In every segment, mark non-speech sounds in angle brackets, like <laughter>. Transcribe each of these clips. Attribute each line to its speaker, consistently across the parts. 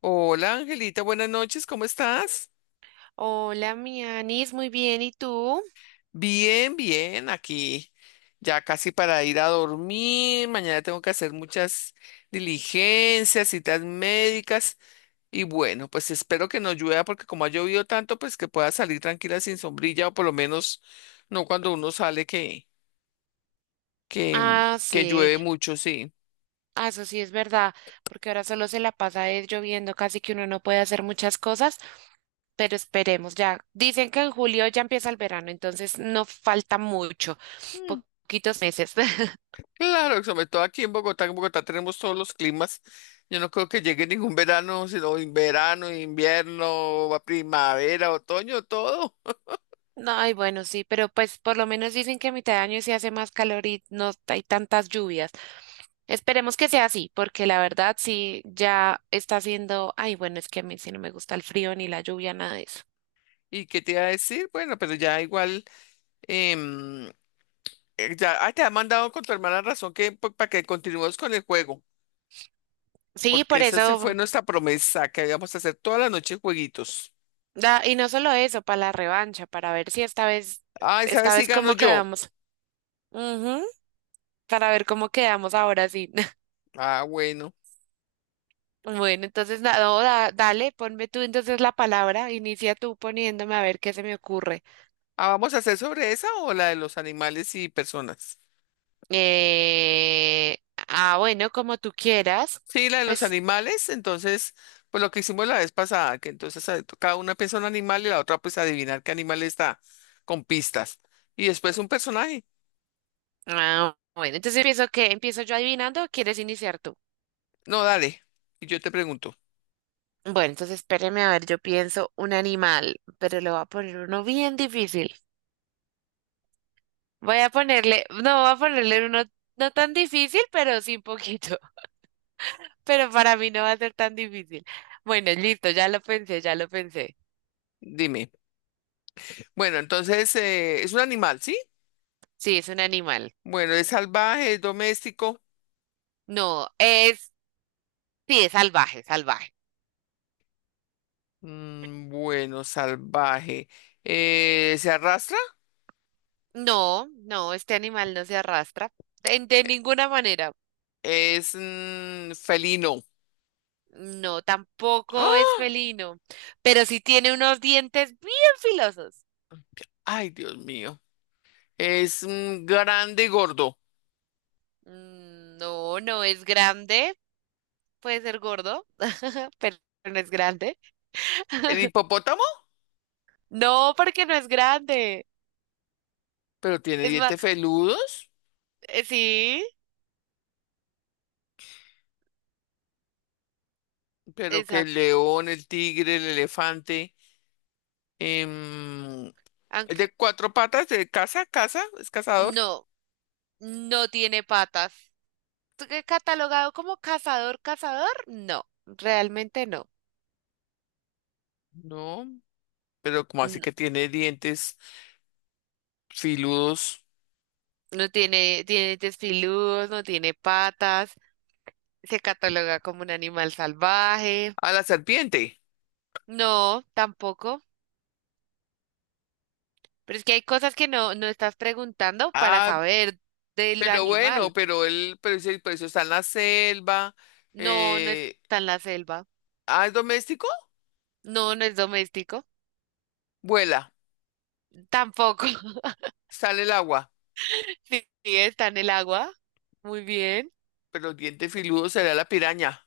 Speaker 1: Hola Angelita, buenas noches, ¿cómo estás?
Speaker 2: Hola, mi Anis, muy bien, ¿y tú?
Speaker 1: Bien, bien, aquí ya casi para ir a dormir. Mañana tengo que hacer muchas diligencias, citas médicas y bueno, pues espero que no llueva porque como ha llovido tanto, pues que pueda salir tranquila sin sombrilla o por lo menos no cuando uno sale que que
Speaker 2: Ah,
Speaker 1: que
Speaker 2: sí,
Speaker 1: llueve mucho, sí.
Speaker 2: ah, eso sí es verdad, porque ahora solo se la pasa es lloviendo, casi que uno no puede hacer muchas cosas, pero esperemos ya. Dicen que en julio ya empieza el verano, entonces no falta mucho, poquitos meses. <laughs>
Speaker 1: Claro, sobre todo aquí en Bogotá tenemos todos los climas. Yo no creo que llegue ningún verano, sino verano, invierno, va primavera, otoño, todo.
Speaker 2: No, ay, bueno, sí, pero pues por lo menos dicen que a mitad de año sí hace más calor y no hay tantas lluvias. Esperemos que sea así, porque la verdad sí ya está haciendo, ay, bueno, es que a mí sí no me gusta el frío ni la lluvia, nada de eso.
Speaker 1: ¿Y qué te iba a decir? Bueno, pero ya igual, em, ya te ha mandado con tu hermana razón que para que continuemos con el juego,
Speaker 2: Sí,
Speaker 1: porque
Speaker 2: por
Speaker 1: esa sí fue
Speaker 2: eso,
Speaker 1: nuestra promesa, que íbamos a hacer toda la noche jueguitos.
Speaker 2: y no solo eso, para la revancha, para ver si esta vez,
Speaker 1: Ay,
Speaker 2: esta
Speaker 1: ¿sabes si
Speaker 2: vez
Speaker 1: gano
Speaker 2: cómo
Speaker 1: yo?
Speaker 2: quedamos. Ujú, para ver cómo quedamos ahora sí. <laughs>
Speaker 1: Ah, bueno.
Speaker 2: Bueno, entonces, no, dale, ponme tú entonces la palabra, inicia tú poniéndome a ver qué se me ocurre.
Speaker 1: Ah, ¿vamos a hacer sobre esa o la de los animales y personas?
Speaker 2: Eh, ah, bueno, como tú quieras,
Speaker 1: Sí, la de los
Speaker 2: pues,
Speaker 1: animales, entonces, pues lo que hicimos la vez pasada, que entonces cada una piensa un animal y la otra pues adivinar qué animal está, con pistas. Y después un personaje.
Speaker 2: ah, bueno, entonces empiezo que, empiezo yo adivinando, o ¿quieres iniciar tú?
Speaker 1: No, dale, y yo te pregunto,
Speaker 2: Bueno, entonces espéreme a ver, yo pienso un animal, pero le voy a poner uno bien difícil. Voy a ponerle, no, voy a ponerle uno no tan difícil, pero sí un poquito. <laughs> Pero para mí no va a ser tan difícil. Bueno, listo, ya lo pensé, ya lo pensé.
Speaker 1: dime. Bueno, entonces, es un animal, ¿sí?
Speaker 2: Sí, es un animal.
Speaker 1: Bueno, es salvaje, es doméstico.
Speaker 2: No, es, sí, es salvaje, salvaje.
Speaker 1: Mm, bueno, salvaje. ¿Se arrastra?
Speaker 2: No, no, este animal no se arrastra de ninguna manera.
Speaker 1: Es felino.
Speaker 2: No, tampoco es
Speaker 1: ¡Ah!
Speaker 2: felino, pero sí tiene unos dientes bien filosos.
Speaker 1: Ay, Dios mío. Es grande y gordo.
Speaker 2: Mm, no, no es grande, puede ser gordo, <laughs> pero no es grande.
Speaker 1: ¿El hipopótamo?
Speaker 2: No, porque no es grande.
Speaker 1: Pero tiene
Speaker 2: Es más,
Speaker 1: dientes feludos,
Speaker 2: sí,
Speaker 1: pero que el
Speaker 2: exacto.
Speaker 1: león, el tigre, el elefante, em, es de
Speaker 2: Aunque
Speaker 1: cuatro patas, de caza, caza, es cazador,
Speaker 2: no, no tiene patas. ¿Tú qué catalogado como cazador, cazador? No, realmente no.
Speaker 1: no, pero como así
Speaker 2: No,
Speaker 1: que tiene dientes filudos
Speaker 2: no tiene, tiene dientes filudos, no tiene patas. Se cataloga como un animal salvaje.
Speaker 1: a la serpiente.
Speaker 2: No, tampoco. Pero es que hay cosas que no, no estás preguntando para
Speaker 1: Ah,
Speaker 2: saber del
Speaker 1: pero bueno,
Speaker 2: animal.
Speaker 1: pero él, pero pero eso está en la selva,
Speaker 2: No, no
Speaker 1: eh,
Speaker 2: está en la selva.
Speaker 1: ah, es doméstico,
Speaker 2: No, no es doméstico.
Speaker 1: vuela,
Speaker 2: Tampoco. <laughs>
Speaker 1: sale el agua,
Speaker 2: Sí, está en el agua. Muy bien.
Speaker 1: pero el diente filudo será la piraña.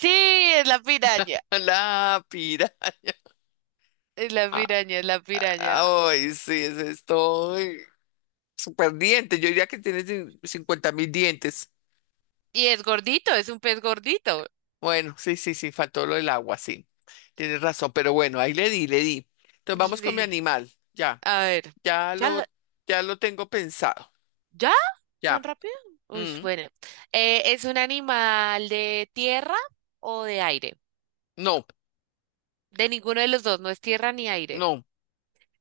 Speaker 2: Sí, es la piraña.
Speaker 1: <laughs> La piraña.
Speaker 2: Es la piraña, es la piraña.
Speaker 1: Ay, sí, ese es todo. Super dientes, yo diría que tiene 50.000 dientes.
Speaker 2: Y es gordito, es un pez gordito.
Speaker 1: Bueno, sí, sí, sí, faltó lo del agua, sí. Tienes razón, pero bueno, ahí le di, le di. Entonces vamos con mi
Speaker 2: Sí.
Speaker 1: animal, ya,
Speaker 2: A ver.
Speaker 1: ya
Speaker 2: ¿Ya?
Speaker 1: lo, ya lo tengo pensado,
Speaker 2: ¿Ya?
Speaker 1: ya.
Speaker 2: ¿Tan rápido? Uy,
Speaker 1: Mm,
Speaker 2: bueno. ¿Es un animal de tierra o de aire?
Speaker 1: no,
Speaker 2: De ninguno de los dos, no es tierra ni aire.
Speaker 1: no,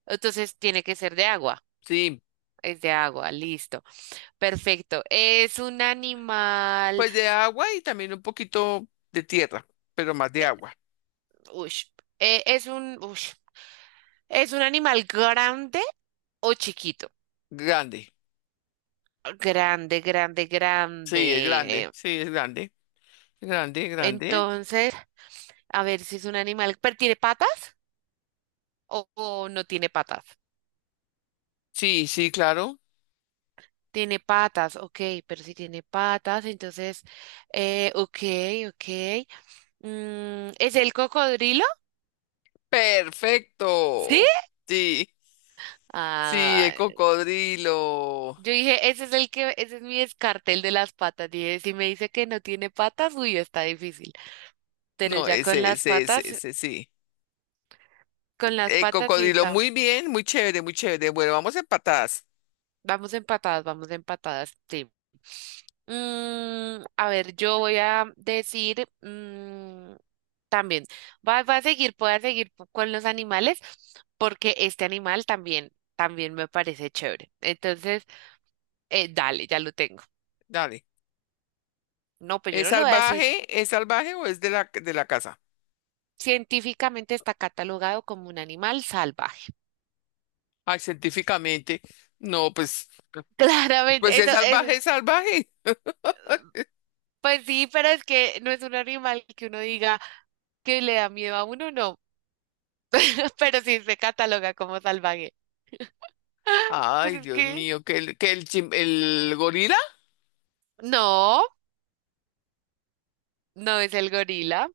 Speaker 2: Entonces tiene que ser de agua.
Speaker 1: sí,
Speaker 2: Es de agua, listo. Perfecto. ¿Es un animal?
Speaker 1: pues de agua y también un poquito de tierra, pero más de agua.
Speaker 2: Ush. Es un, ush. ¿Es un animal grande o chiquito?
Speaker 1: Grande,
Speaker 2: Grande, grande,
Speaker 1: sí, es grande,
Speaker 2: grande.
Speaker 1: sí, es grande, grande, grande.
Speaker 2: Entonces, a ver si es un animal, pero ¿tiene patas o no tiene patas?
Speaker 1: Sí, sí, claro.
Speaker 2: Tiene patas, ok, pero si tiene patas, entonces, ok, ok. Mm, ¿es el cocodrilo? ¿Sí?
Speaker 1: Perfecto. Sí, sí,
Speaker 2: Ah,
Speaker 1: el cocodrilo.
Speaker 2: yo dije, ese es el que, ese es mi descarte, el de las patas. Dije, si me dice que no tiene patas, uy, está difícil. Pero
Speaker 1: No,
Speaker 2: ya
Speaker 1: ese, ese, ese, ese, sí.
Speaker 2: con las patas sí
Speaker 1: Cocodrilo,
Speaker 2: está.
Speaker 1: muy bien, muy chévere, muy chévere. Bueno, vamos empatadas.
Speaker 2: Vamos empatadas, sí. Mm, a ver, yo voy a decir mm, también, va, va a seguir, voy a seguir con los animales porque este animal también, también me parece chévere. Entonces, dale, ya lo tengo.
Speaker 1: Dale.
Speaker 2: No, pues yo
Speaker 1: ¿Es
Speaker 2: no lo voy a decir.
Speaker 1: salvaje? ¿Es salvaje o es de la casa?
Speaker 2: Científicamente está catalogado como un animal salvaje.
Speaker 1: Ay, científicamente. No, pues,
Speaker 2: <laughs> Claramente,
Speaker 1: pues es
Speaker 2: eso es,
Speaker 1: salvaje, es salvaje.
Speaker 2: pues sí, pero es que no es un animal que uno diga, que le da miedo a uno, no, <laughs> pero sí se cataloga como salvaje. <gasps> <laughs> Pues
Speaker 1: Ay,
Speaker 2: es
Speaker 1: Dios
Speaker 2: que
Speaker 1: mío, que el, el gorila.
Speaker 2: no, no es el gorila,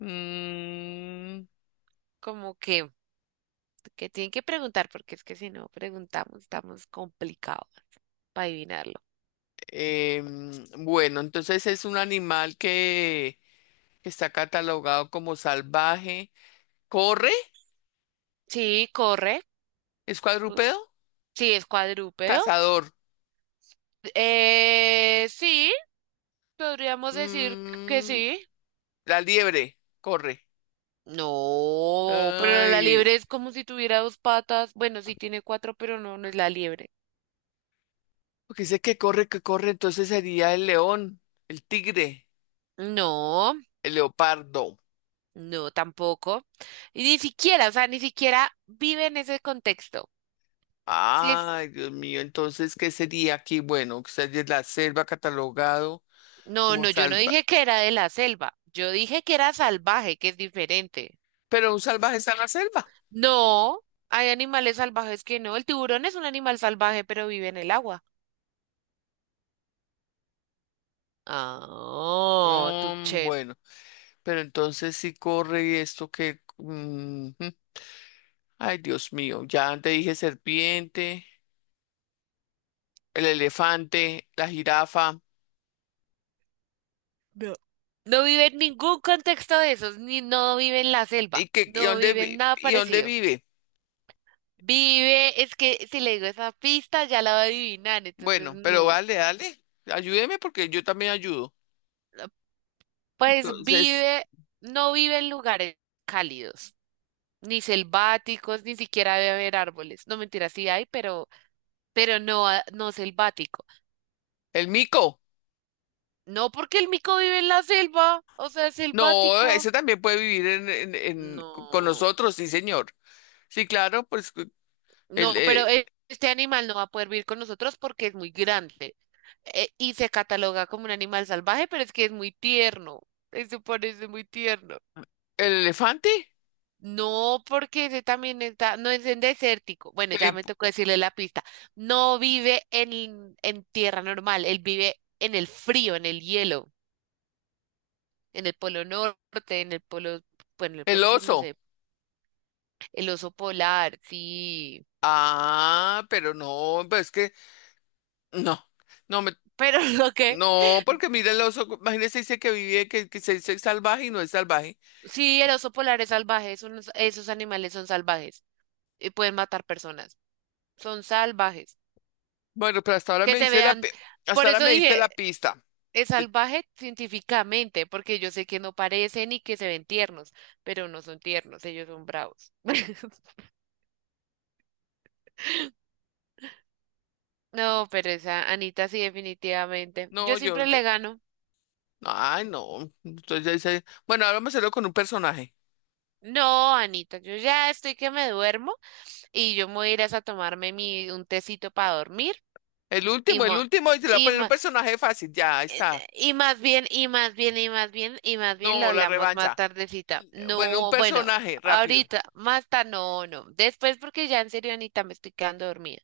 Speaker 1: Mm,
Speaker 2: como que tienen que preguntar, porque es que si no preguntamos estamos complicados para adivinarlo.
Speaker 1: bueno, entonces es un animal que está catalogado como salvaje. ¿Corre?
Speaker 2: Sí, corre,
Speaker 1: ¿Es
Speaker 2: uf,
Speaker 1: cuadrúpedo?
Speaker 2: sí, es cuadrúpedo.
Speaker 1: Cazador.
Speaker 2: Sí, podríamos decir que
Speaker 1: Mm,
Speaker 2: sí.
Speaker 1: la liebre corre.
Speaker 2: No, pero la
Speaker 1: Ay,
Speaker 2: liebre es como si tuviera dos patas. Bueno, sí tiene cuatro, pero no, no es la liebre.
Speaker 1: porque dice que corre, entonces sería el león, el tigre,
Speaker 2: No.
Speaker 1: el leopardo.
Speaker 2: No, tampoco. Y ni siquiera, o sea, ni siquiera vive en ese contexto. Sí, es…
Speaker 1: Ay, Dios mío, entonces, ¿qué sería aquí? Bueno, quizás es la selva catalogado
Speaker 2: No,
Speaker 1: como
Speaker 2: no, yo no
Speaker 1: salva.
Speaker 2: dije que era de la selva. Yo dije que era salvaje, que es diferente.
Speaker 1: Pero un salvaje está en la selva.
Speaker 2: No, hay animales salvajes que no. El tiburón es un animal salvaje, pero vive en el agua. Ah,
Speaker 1: Mm,
Speaker 2: tuché.
Speaker 1: bueno, pero entonces si corre y esto que mm, ay, Dios mío, ya te dije serpiente, el elefante, la jirafa.
Speaker 2: No vive en ningún contexto de esos, ni no vive en la selva.
Speaker 1: ¿Y, qué, y
Speaker 2: No
Speaker 1: dónde,
Speaker 2: vive en nada
Speaker 1: y dónde
Speaker 2: parecido.
Speaker 1: vive?
Speaker 2: Vive, es que si le digo esa pista ya la va a adivinar, entonces
Speaker 1: Bueno, pero
Speaker 2: no.
Speaker 1: vale, dale. Ayúdeme porque yo también ayudo.
Speaker 2: Pues
Speaker 1: Entonces,
Speaker 2: vive, no vive en lugares cálidos, ni selváticos, ni siquiera debe haber árboles. No, mentira, sí hay, pero no, no selvático.
Speaker 1: el mico.
Speaker 2: No, porque el mico vive en la selva, o sea,
Speaker 1: No,
Speaker 2: selvático.
Speaker 1: ese también puede vivir en, con
Speaker 2: No,
Speaker 1: nosotros, sí, señor. Sí, claro,
Speaker 2: no,
Speaker 1: el,
Speaker 2: pero
Speaker 1: eh,
Speaker 2: este animal no va a poder vivir con nosotros porque es muy grande, y se cataloga como un animal salvaje, pero es que es muy tierno. Eso parece muy tierno.
Speaker 1: el elefante,
Speaker 2: No, porque ese también está, no es en desértico. Bueno,
Speaker 1: el,
Speaker 2: ya me
Speaker 1: hip-
Speaker 2: tocó decirle la pista. No vive en tierra normal, él vive en el frío, en el hielo, en el polo norte, en el polo, bueno, en el
Speaker 1: el
Speaker 2: polo sur, no
Speaker 1: oso.
Speaker 2: sé. El oso polar, sí.
Speaker 1: Ah, pero no, pues es que no, no me,
Speaker 2: Pero <laughs> lo que,
Speaker 1: no, porque mira el oso, imagínese, dice que vive, que se dice salvaje y no es salvaje.
Speaker 2: sí, el oso polar es salvaje, es esos animales son salvajes y pueden matar personas. Son salvajes.
Speaker 1: Bueno, pero hasta ahora
Speaker 2: Que
Speaker 1: me
Speaker 2: se
Speaker 1: dice
Speaker 2: vean, por
Speaker 1: hasta ahora
Speaker 2: eso
Speaker 1: me diste
Speaker 2: dije.
Speaker 1: la pista.
Speaker 2: Es
Speaker 1: Te-
Speaker 2: salvaje científicamente, porque yo sé que no parecen y que se ven tiernos, pero no son tiernos, ellos son bravos. <laughs> No, pero esa Anita sí, definitivamente. Yo
Speaker 1: No, yo
Speaker 2: siempre le gano.
Speaker 1: ay, no. Entonces ya dice, bueno, ahora me salió con un personaje.
Speaker 2: No, Anita, yo ya estoy que me duermo y yo me voy a ir a tomarme mi, un tecito para dormir y,
Speaker 1: El último, y se le va a
Speaker 2: y,
Speaker 1: poner un
Speaker 2: mo-
Speaker 1: personaje fácil. Ya, ahí está.
Speaker 2: Y más bien, y más bien, y más bien, y más bien lo
Speaker 1: No, la
Speaker 2: hablamos más
Speaker 1: revancha.
Speaker 2: tardecita.
Speaker 1: Bueno, un
Speaker 2: No, bueno,
Speaker 1: personaje, rápido.
Speaker 2: ahorita, más tarde, no, no. Después porque ya en serio, Anita, me estoy quedando dormida.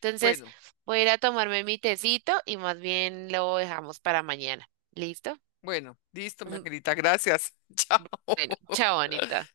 Speaker 2: Entonces,
Speaker 1: Bueno,
Speaker 2: voy a ir a tomarme mi tecito y más bien lo dejamos para mañana. ¿Listo?
Speaker 1: bueno, listo, mi
Speaker 2: <laughs>
Speaker 1: angelita, gracias. <laughs>
Speaker 2: Bueno,
Speaker 1: Chao.
Speaker 2: chao, Anita.